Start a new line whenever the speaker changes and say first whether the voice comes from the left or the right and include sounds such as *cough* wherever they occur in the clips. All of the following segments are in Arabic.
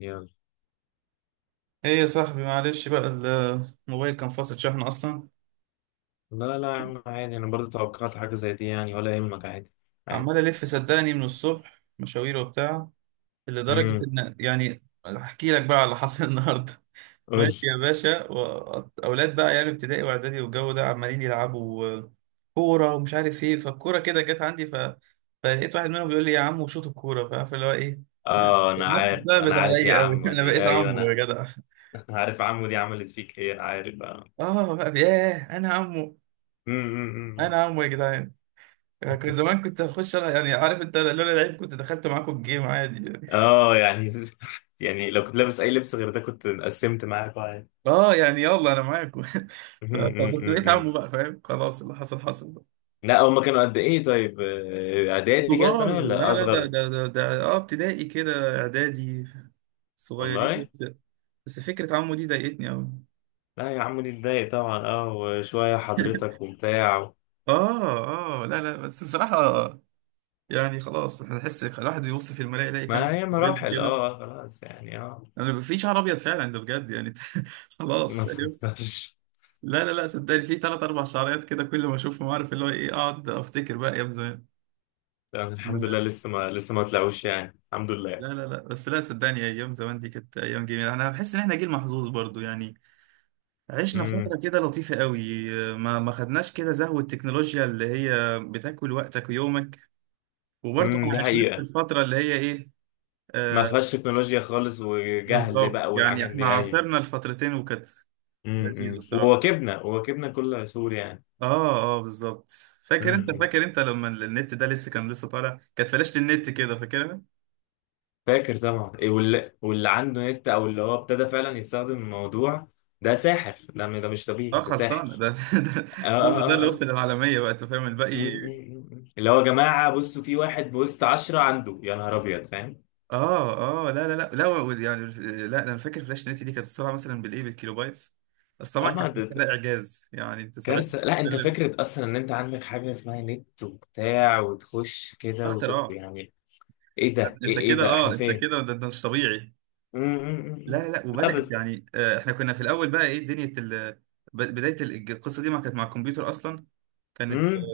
left: يلا.
right: ايه يا صاحبي، معلش بقى. الموبايل كان فاصل شحن اصلا.
left: لا لا يا عم، عادي. انا برضه توقعت حاجه زي دي يعني، ولا يهمك. عادي عادي.
right: عمال الف صدقني من الصبح مشاوير وبتاع، لدرجه
left: امم.
right: ان يعني احكي لك بقى على اللي حصل *laughs* النهارده.
left: قول.
right: ماشي يا باشا، اولاد بقى يعني ابتدائي واعدادي والجو ده عمالين يلعبوا كوره ومش عارف ايه، فالكوره كده جت عندي فلقيت واحد منهم بيقول لي يا عم شوط الكوره، فعارف اللي هو ايه.
left: اه، انا
right: نفسي
left: عارف انا
right: ثابت
left: عارف يا
right: عليا قوي
left: عمو
right: *laughs* انا
left: دي،
right: بقيت
left: ايوه
right: عمه يا
left: انا
right: جدع.
left: *laughs* أنا عارف عمو دي عملت فيك ايه، انا عارف اه.
right: اه بقى، ياه انا عمه!
left: امم.
right: انا عمه يا جدعان. كنت زمان كنت يعني عارف انت، لولا لعيب كنت دخلت معاكم الجيم عادي يعني *laughs*
left: اه يعني *laughs* يعني لو كنت لابس اي لبس غير ده كنت قسمت معاك عادي.
right: اه يعني يلا انا معاكم *laughs*
left: أمم، أمم،
right: فكنت
left: أمم،
right: بقيت
left: أمم.
right: عمو بقى، فاهم؟ خلاص، اللي حصل حصل بقى.
left: لا هما كانوا قد ايه طيب؟ اعدادي كده
right: كبار؟
left: سنه
right: لا
left: ولا
right: لا، ده
left: اصغر؟
right: ده ده, ده اه ابتدائي كده، اعدادي. صغيرين
left: والله.
right: بس. بس فكرة عمو دي ضايقتني قوي
left: لا يا عمو دي اتضايق طبعا، اه وشويه
right: *laughs*
left: حضرتك وبتاع.
right: اه اه، لا لا، بس بصراحة يعني خلاص، احنا نحس الواحد بيبص في المراية يلاقي
left: ما
right: كام
left: هي
right: مريض
left: مراحل،
right: كده.
left: اه خلاص يعني اه.
right: انا بيبقى في شعر ابيض فعلا، ده بجد يعني *laughs* خلاص.
left: ما تهزرش.
right: لا لا لا، صدقني في ثلاث اربع شعريات كده، كل ما اشوفهم عارف اللي هو ايه، اقعد افتكر بقى ايام زمان.
left: لا، الحمد لله
right: لا.
left: لسه ما طلعوش يعني، الحمد
right: لا
left: لله.
right: لا لا، بس لا صدقني، ايام زمان دي كانت ايام جميله. انا بحس ان احنا جيل محظوظ برضو يعني، عشنا
left: امم،
right: فتره كده لطيفه قوي. ما خدناش كده زهو التكنولوجيا اللي هي بتاكل وقتك ويومك، وبرضو ما
left: امم. دي
right: عشناش في
left: حقيقة.
right: الفتره اللي هي ايه.
left: ما
right: آه.
left: فيهاش تكنولوجيا خالص، وجهل
right: بالظبط
left: بقى
right: يعني،
left: والحاجات
right: احنا
left: دي اي.
right: عاصرنا الفترتين وكانت لذيذه
left: امم.
right: بصراحه.
left: وواكبنا كل سور يعني.
right: اه اه، بالظبط. فاكر انت؟
left: امم.
right: فاكر انت لما النت ده لسه كان لسه طالع، كانت فلاشة النت كده، فاكرها؟
left: فاكر طبعا إيه، واللي عنده نت، او اللي هو ابتدى فعلا يستخدم الموضوع ده ساحر، ده مش
right: اه،
left: طبيعي، ده
right: خلصانه
left: ساحر.
right: ده *laughs* ده
left: اه،
right: اه ده
left: اه،
right: اللي
left: اه، اه.
right: وصل العالميه بقى، انت فاهم
left: أمم،
right: الباقي.
left: أمم، أمم. اللي هو يا جماعة بصوا، في واحد بوسط عشرة عنده، يا نهار ابيض فاهم.
right: اه اه، لا يعني، لا ده انا فاكر فلاش نت دي كانت السرعه مثلا بالايه، بالكيلو بايتس. بس طبعا
left: اه
right: كان ساعتها ده اعجاز، يعني انت ساعتها
left: كارثة. لا انت
right: بتتكلم
left: فكرة اصلا ان انت عندك حاجة اسمها نت وبتاع، وتخش كده
right: اختراع!
left: يعني. ايه ده؟ ايه
right: انت
left: ايه
right: كده
left: ده احنا
right: اه، انت
left: فين؟
right: كده ده انت مش طبيعي.
left: مم، مم، مم،
right: لا
left: مم.
right: لا لا،
left: لا
right: وبدات
left: بس.
right: يعني احنا كنا في الاول بقى ايه، بدايه القصه دي ما كانت مع الكمبيوتر اصلا، كانت
left: مم.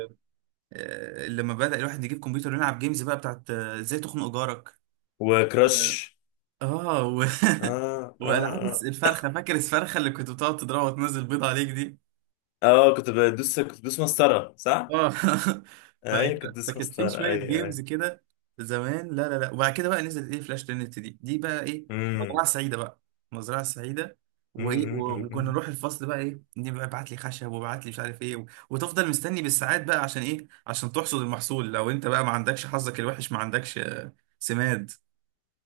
right: لما بدأ الواحد يجيب كمبيوتر ويلعب جيمز بقى بتاعت ازاي تخنق جارك.
left: وكراش.
right: اه و...
left: اه،
right: *laughs*
left: اه،
right: والعاب
left: اه،
right: الفرخه. فاكر الفرخه اللي كنت بتقعد تضربها وتنزل بيض عليك دي؟
left: اه. كنت بدوس مسطرة صح؟
right: اه *laughs* ف...
left: ايوه كنت بدوس
right: فكان في
left: مسطرة،
right: شويه
left: ايوه
right: جيمز
left: ايوه.
right: كده زمان. لا لا لا، وبعد كده بقى نزلت ايه، فلاش تنت دي دي بقى ايه،
left: مم،
right: مزرعه سعيده بقى. مزرعه سعيده،
left: مم،
right: وايه
left: مم، مم،
right: وكنا
left: مم.
right: نروح الفصل بقى ايه، نبقى ابعت لي خشب وابعت لي مش عارف ايه، وتفضل مستني بالساعات بقى عشان ايه، عشان تحصد المحصول. لو انت بقى ما عندكش حظك الوحش، ما عندكش سماد.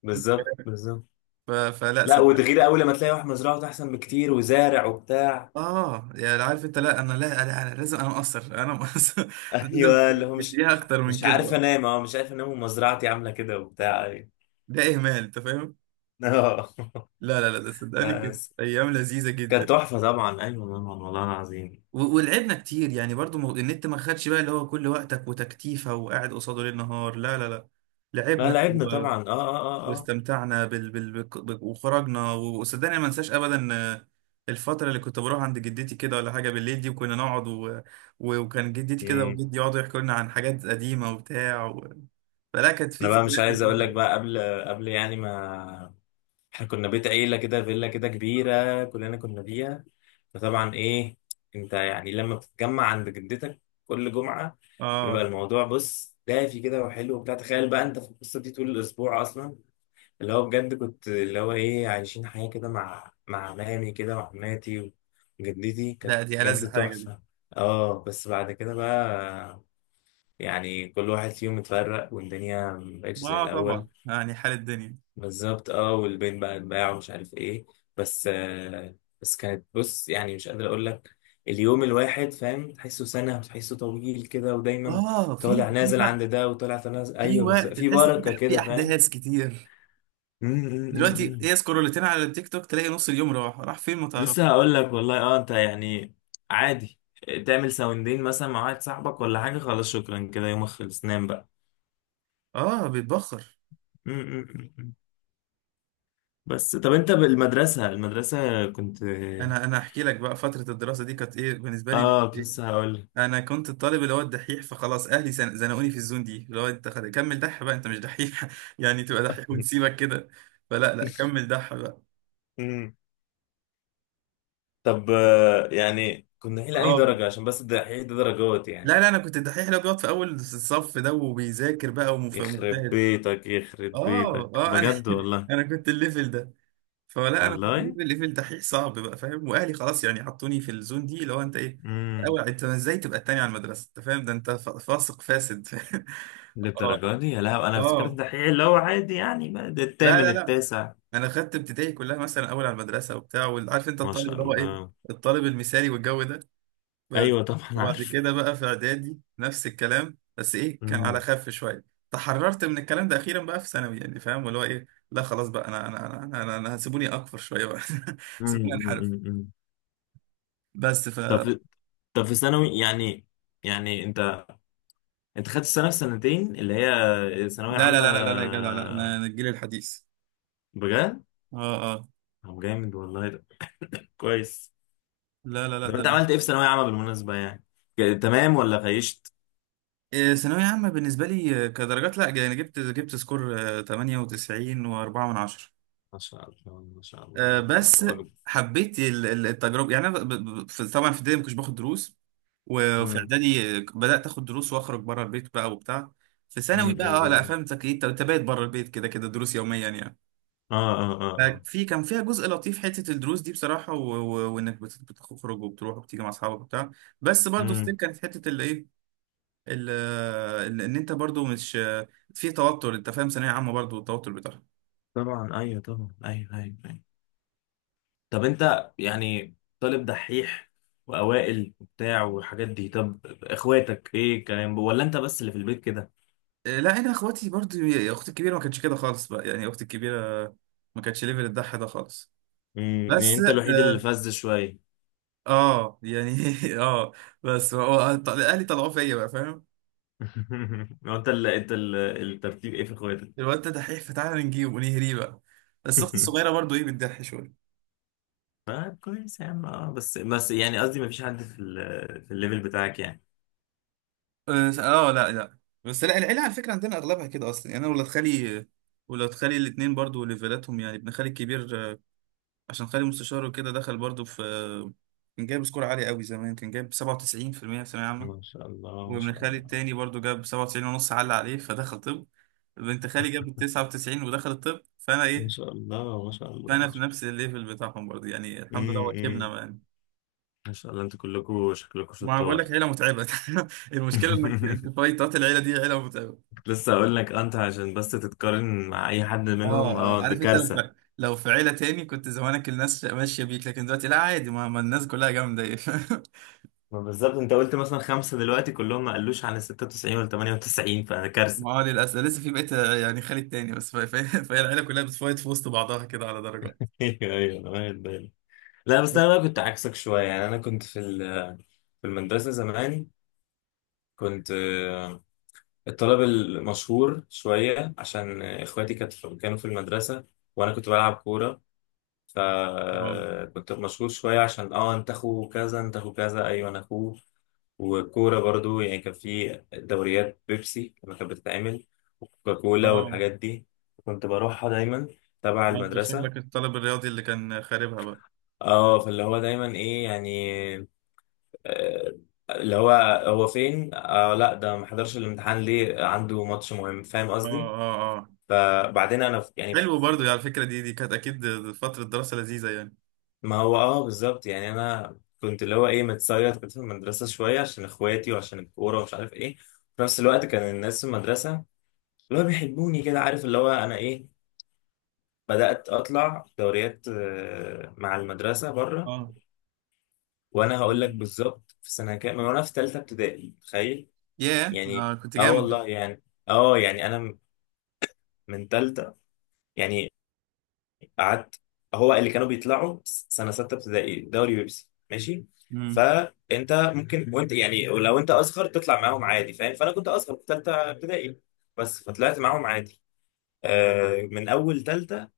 left: بالظبط بالظبط.
right: فلا.
left: لا وتغير اول لما تلاقي واحد مزرعته احسن بكتير وزارع وبتاع.
right: اه يعني عارف انت، لا انا لازم، انا مقصر انا مقصر *laughs* لازم
left: ايوه، اللي هو مش.
right: تديها اكتر من
left: مش
right: كده
left: عارف
right: بقى.
left: انام، اه مش عارف انام ومزرعتي عامله كده وبتاع أيوة.
right: ده اهمال انت فاهم.
left: اه *laughs*
right: لا لا لا، ده صدقني
left: لا
right: كده
left: بس.
right: ايام لذيذه جدا.
left: كانت تحفة طبعا، ايوه طبعا، والله العظيم.
right: ولعبنا كتير يعني برضو، النت ما خدش بقى اللي هو كل وقتك وتكتيفه، وقاعد قصاده ليل نهار. لا لا لا،
left: لا
right: لعبنا
left: لعبنا طبعا، اه، اه، اه، اه.
right: واستمتعنا وخرجنا، وصدقني ما انساش ابدا الفتره اللي كنت بروح عند جدتي كده، ولا حاجه بالليل دي، وكنا نقعد وكان جدتي كده
left: امم.
right: وجدي يقعدوا يحكوا لنا عن حاجات قديمه وبتاع فلا، كانت في
left: انا بقى مش
right: ذكريات
left: عايز اقول
right: لذيذه
left: لك بقى
right: أوي.
left: قبل يعني ما احنا كنا بيت عيلة كده، فيلا كده كبيرة كلنا كنا فيها. فطبعا ايه. انت يعني لما بتتجمع عند جدتك كل جمعة، بيبقى
right: اه،
left: الموضوع بص دافي كده وحلو وبتاع. تخيل بقى انت في القصة دي طول الاسبوع اصلا. اللي هو بجد كنت اللي هو ايه، عايشين حياة كده مع عمامي كده وعماتي، وجدتي كانت
right: لا دي ألذ
left: بجد
right: حاجه دي.
left: تحفة. اه بس بعد كده بقى، يعني كل واحد فيهم اتفرق، والدنيا مبقتش زي
right: اه طبعا
left: الأول.
right: يعني، حال الدنيا.
left: بالظبط اه، والبيت بقى اتباع ومش عارف ايه. بس بس كانت بص يعني، مش قادر أقول لك. اليوم الواحد فاهم، تحسه سنة وتحسه طويل كده، ودايما
right: اه، في
left: طالع
right: في
left: نازل
right: وقت،
left: عند ده وطالع نازل،
right: في
left: أيوه بس
right: وقت
left: في
right: تحس في
left: بركة
right: في
left: كده فاهم.
right: احداث كتير.
left: أمم، أمم،
right: دلوقتي
left: أمم.
right: هي سكرولتين على التيك توك، تلاقي نص اليوم راح، راح فين ما تعرف.
left: لسه هقول لك والله. اه انت يعني عادي تعمل ساوندين مثلا مع واحد صاحبك ولا حاجة، خلاص شكرا كده، يومك خلص نام بقى.
right: اه بيتبخر.
left: م. بس طب انت بالمدرسة كنت.
right: انا احكي لك بقى، فتره الدراسه دي كانت ايه بالنسبه لي مش
left: اه كنت
right: إيه.
left: لسه هقول لك.
right: انا كنت الطالب اللي هو الدحيح، فخلاص اهلي زنقوني في الزون دي، اللي هو انت كمل دح بقى، انت مش دحيح *laughs* يعني تبقى دحيح ونسيبك كده؟ فلا لا،
left: *laughs*
right: كمل دح بقى.
left: م. طب، يعني كنا دحيح لأني
right: اه
left: درجة، عشان بس الدحيح ده درجات
right: لا
left: يعني.
right: لا، انا كنت الدحيح اللي هو بيقعد في اول الصف ده وبيذاكر بقى
left: يخرب
right: ومجتهد.
left: بيتك يخرب
right: اه
left: بيتك
right: اه، انا
left: بجد
right: *laughs*
left: والله.
right: انا كنت الليفل ده. فلا انا كنت
left: والله.
right: الليفل دحيح صعب بقى، فاهم؟ واهلي خلاص يعني حطوني في الزون دي، اللي هو انت ايه،
left: امم.
right: اول انت ازاي تبقى التاني على المدرسه، انت فاهم؟ ده انت فاسق فاسد *laughs* اه
left: للدرجة دي؟ يا لهوي. انا افتكرت
right: اه،
left: الدحيح اللي هو عادي يعني، بقى ده
right: لا
left: الثامن
right: لا لا،
left: التاسع.
right: انا خدت ابتدائي كلها مثلا اول على المدرسه وبتاع، وعارف انت
left: ما
right: الطالب
left: شاء
right: اللي هو ايه،
left: الله.
right: الطالب المثالي والجو ده. بس.
left: ايوه طبعا
right: وبعد
left: عارف.
right: كده بقى في اعدادي نفس الكلام، بس ايه كان على
left: امم.
right: خف شويه. تحررت من الكلام ده اخيرا بقى في ثانوي، يعني فاهم اللي هو ايه، لا خلاص بقى أنا هسيبوني اكفر شويه بقى *laughs*
left: مم،
right: سيبوني
left: مم،
right: انحرف.
left: مم، مم.
right: بس ف
left: طب في- طب في ثانوي يعني انت خدت السنه في سنتين اللي هي ثانويه
right: لا لا
left: عامه؟
right: لا لا لا لا يا جدع، لا انا، أنا الجيل الحديث.
left: بجد؟
right: اه اه،
left: طب جامد والله ده، كويس.
right: لا لا لا
left: طب انت
right: ده،
left: عملت ايه في ثانويه عامه بالمناسبه يعني؟ تمام ولا خيشت؟
right: ثانوية عامة بالنسبة لي كدرجات، لا يعني جبت سكور 98 و4 من عشرة
left: ما شاء الله ما شاء الله، الله
right: بس.
left: اكبر.
right: حبيت التجربة يعني. أنا طبعا في ابتدائي ما كنتش باخد دروس، وفي
left: امم.
right: إعدادي بدأت آخد دروس وأخرج بره البيت بقى وبتاع. في
left: مم،
right: ثانوي
left: مم،
right: بقى أه،
left: مم،
right: لا
left: مم.
right: فاهم أنت، أنت بايت بره البيت كده كده، دروس يوميا يعني.
left: اه، اه، اه، اه.
right: ففي كان فيها جزء لطيف حتة الدروس دي بصراحة، وإنك بتخرج وبتروح وبتيجي مع أصحابك وبتاع. بس برضه ستيل
left: مم.
right: كانت حتة اللي إيه، ال- ان انت برضو مش في توتر، انت فاهم؟ ثانويه عامه برضو التوتر بتاعها.
left: طبعا ايوه طبعا، ايوه ايوه أيوة. طب انت يعني طالب دحيح، واوائل وبتاع والحاجات دي. طب اخواتك ايه الكلام، ولا انت بس اللي في البيت كده؟
right: لا انا اخواتي برضو، يا اختي الكبيره ما كانتش كده خالص بقى، يعني اختي الكبيره ما كانتش ليفل الضحى ده خالص.
left: امم، يعني
right: بس
left: انت الوحيد اللي
right: اه
left: فز شويه.
right: يعني *laughs* اه. بس هو اهلي طلعوه فيا بقى، فاهم؟
left: *laughs* هو انت اللي الترتيب ايه في اخواتك؟
right: الواد ده دحيح فتعالى نجيبه ونهريه بقى. بس اختي
left: *laughs*
right: الصغيره برضو ايه بتضحي شويه.
left: طيب كويس يا عم، اه بس يعني قصدي ما فيش حد في الليفل بتاعك يعني.
right: اه، لا لا. بس لا العيله على فكره عندنا اغلبها كده اصلا، يعني انا ولاد خالي، ولاد خالي الاثنين برضو ليفلاتهم يعني. ابن خالي الكبير، عشان خالي مستشار وكده دخل برضو في، كان جايب سكور عالي قوي زمان، كان جايب 97% في المية في ثانوية عامة.
left: ما شاء الله ما
right: وابن
left: شاء
right: خالي
left: الله
right: التاني برضو جاب 97 ونص، علق عليه فدخل طب. بنت خالي جابت 99 ودخل الطب. فانا
left: ما
right: ايه،
left: شاء الله ما شاء الله
right: فانا
left: ما
right: في
left: شاء الله.
right: نفس الليفل بتاعهم برضو يعني، الحمد لله،
left: امم.
right: وكبنا يعني.
left: ما شاء الله، انتوا كلكم شكلكم
right: ما أنا بقول لك،
left: شطار.
right: عيلة متعبة *laughs* المشكلة انك انت
left: *laughs*
right: فايتات، العيلة دي عيلة متعبة.
left: لسه اقول لك، انت عشان بس تتقارن مع اي حد
right: اه
left: منهم، اه
right: اه،
left: ده
right: عارف انت، لو
left: كارثه.
right: في، لو في عيلة تاني كنت زمانك الناس ماشية بيك، لكن دلوقتي لا عادي، ما الناس كلها جامدة *laughs* ايه،
left: ما بالظبط، انت قلت مثلا خمسه دلوقتي كلهم، ما قالوش عن ال 96 ولا 98، فده كارثه.
right: ما هو للأسف لسه في بقيت يعني خالد تاني بس، *laughs* فهي العيلة كلها بتفايت في وسط بعضها كده على درجات.
left: *laughs* ايوه ايوه، انا واخد بالي. لا بس انا بقى كنت عكسك شويه يعني، انا كنت في المدرسه زمان كنت الطالب المشهور شويه، عشان اخواتي كانوا في المدرسه، وانا كنت بلعب كوره.
right: اه
left: فكنت مشغول شوية، عشان اه انت اخو كذا انت اخو كذا، ايوه انا اخوه. والكورة برضو يعني، كان في دوريات بيبسي لما كانت بتتعمل، وكوكاكولا
right: اه،
left: والحاجات دي. كنت بروحها دايما، تبع
right: ما انت
left: المدرسة.
right: شكلك الطالب الرياضي اللي كان خاربها بقى.
left: اه فاللي هو دايما ايه يعني، آه، اللي هو، هو فين؟ لا ده ما حضرش الامتحان، ليه؟ عنده ماتش مهم، فاهم
right: اه
left: قصدي؟
right: اه اه.
left: فبعدين انا يعني.
right: حلو برضو على فكرة، دي دي كانت أكيد فترة دراسة لذيذة يعني.
left: ما هو اه بالظبط يعني، انا كنت اللي هو ايه، متسيط كنت في المدرسه شويه عشان اخواتي وعشان الكوره ومش عارف ايه. في نفس الوقت كان الناس في المدرسه اللي هو بيحبوني كده، عارف اللي هو انا ايه. بدات اطلع دوريات مع المدرسه بره.
right: اه،
left: وانا هقول لك بالظبط في سنه كام، من وانا في ثالثه ابتدائي، تخيل.
right: ياه
left: يعني
right: اه كنت
left: اه
right: جامد بقى.
left: والله يعني، اه يعني انا من ثالثه يعني قعدت. هو اللي كانوا بيطلعوا سنه سته ابتدائي دوري بيبسي، ماشي.
right: امم
left: فانت ممكن وانت يعني لو انت اصغر تطلع معاهم عادي فاهم. فانا كنت اصغر في ثالثه ابتدائي بس، فطلعت معاهم عادي. آه، من اول ثالثه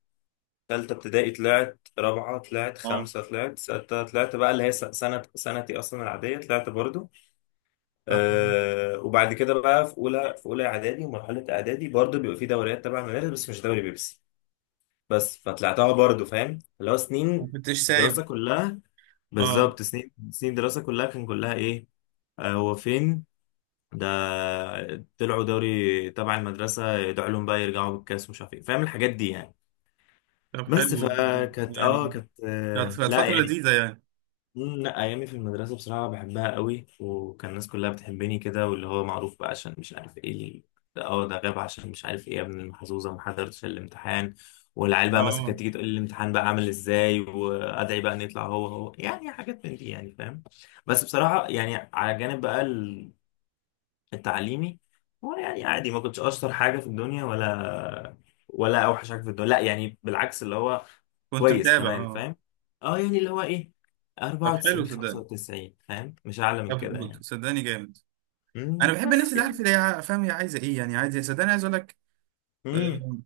left: ثالثه ابتدائي طلعت رابعه طلعت
right: اه.
left: خمسه طلعت سته طلعت بقى اللي هي سنه سنتي اصلا العاديه، طلعت برضو.
right: طب،
left: آه، وبعد كده بقى في اولى اعدادي، ومرحله اعدادي برضو بيبقى في دوريات تبع المدارس، بس مش دوري بيبسي. بس فطلعتها برضه، فاهم اللي هو
right: ما
left: سنين
right: كنتش
left: دراسة
right: سايب.
left: كلها.
right: اه،
left: بالظبط سنين سنين دراسة كلها، كان كلها ايه. هو فين ده؟ طلعوا دوري تبع المدرسة ده، علوم بقى يرجعوا بالكاس ومش عارف ايه، فاهم الحاجات دي يعني.
right: طب
left: بس
right: حلو
left: فكانت اه
right: يعني،
left: كانت
right: كانت كانت
left: لا
right: فترة
left: يعني.
right: لذيذة يعني.
left: مم، لا ايامي في المدرسه بصراحه بحبها قوي، وكان الناس كلها بتحبني كده، واللي هو معروف بقى عشان مش عارف ايه ده غاب عشان مش عارف ايه، يا ابن المحظوظه ما حضرتش الامتحان. والعيال بقى مثلا كانت
right: اه،
left: تيجي تقول لي الامتحان بقى عامل ازاي، وادعي بقى ان يطلع هو هو، يعني حاجات من دي يعني فاهم. بس بصراحه يعني، على جانب بقى التعليمي، هو يعني عادي، ما كنتش اشطر حاجه في الدنيا ولا اوحش حاجه في الدنيا، لا يعني بالعكس اللي هو.
right: كنت
left: كويس
right: متابع
left: كمان
right: اه.
left: فاهم. اه يعني اللي هو ايه،
right: طب حلو
left: 94
right: صدقني.
left: 95 فاهم، مش اعلى من
right: طب،
left: كده يعني.
right: صدقني جامد. انا بحب الناس
left: بس
right: اللي عارفه
left: يعني.
right: اللي هي فاهم، هي عايزه ايه يعني، عايزه إيه. صدقني عايز اقول لك،
left: امم.
right: آم،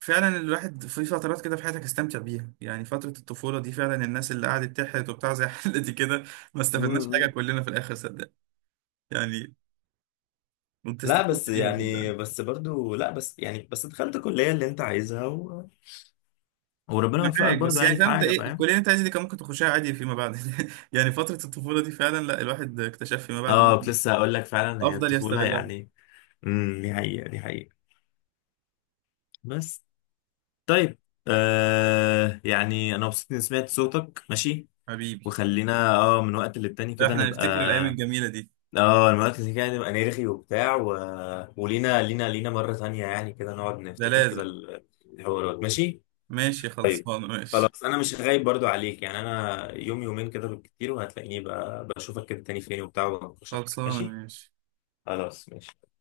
right: فعلا الواحد في فترات كده في حياتك استمتع بيها، يعني فتره الطفوله دي فعلا. الناس اللي قعدت تحرت وبتاع زي *laughs* حالتي كده، ما استفدناش حاجه
left: مم.
right: كلنا في الاخر صدقني يعني. انت
left: لا
right: استفدت
left: بس
right: بيها صدقني،
left: يعني بس برضو، لا بس يعني بس دخلت الكليه اللي انت عايزها وربنا وفقك
right: معاك
left: برضو،
right: بس يعني،
left: يعني في
right: فاهم انت،
left: حاجه
right: ايه
left: فاهم.
right: الكليه اللي انت عايزها دي كان ممكن تخشها عادي فيما بعد *laughs* يعني فتره الطفوله دي فعلا، لا الواحد اكتشف فيما بعد إنه
left: اه كنت لسه هقول لك، فعلا هي
right: افضل
left: الطفوله
right: يستغلها.
left: يعني. امم، دي حقيقه دي حقيقه. بس. طيب، يعني انا مبسوط اني سمعت صوتك ماشي.
right: حبيبي،
left: وخلينا اه من وقت للتاني
right: لا
left: كده
right: احنا
left: نبقى.
right: نفتكر الايام الجميله دي،
left: اه من وقت للتاني كده نبقى نرغي وبتاع ولينا لينا لينا مرة تانية يعني كده نقعد
right: ده
left: نفتكر كده
right: لازم.
left: الحوارات ماشي.
right: ماشي
left: طيب
right: خلصانه ماشي.
left: خلاص. انا مش غايب برضو عليك يعني، انا يوم يومين كده بالكتير، وهتلاقيني بقى بشوفك كده تاني فين وبتاع، وبناقشك
right: خلصانه
left: ماشي.
right: ماشي.
left: خلاص ماشي.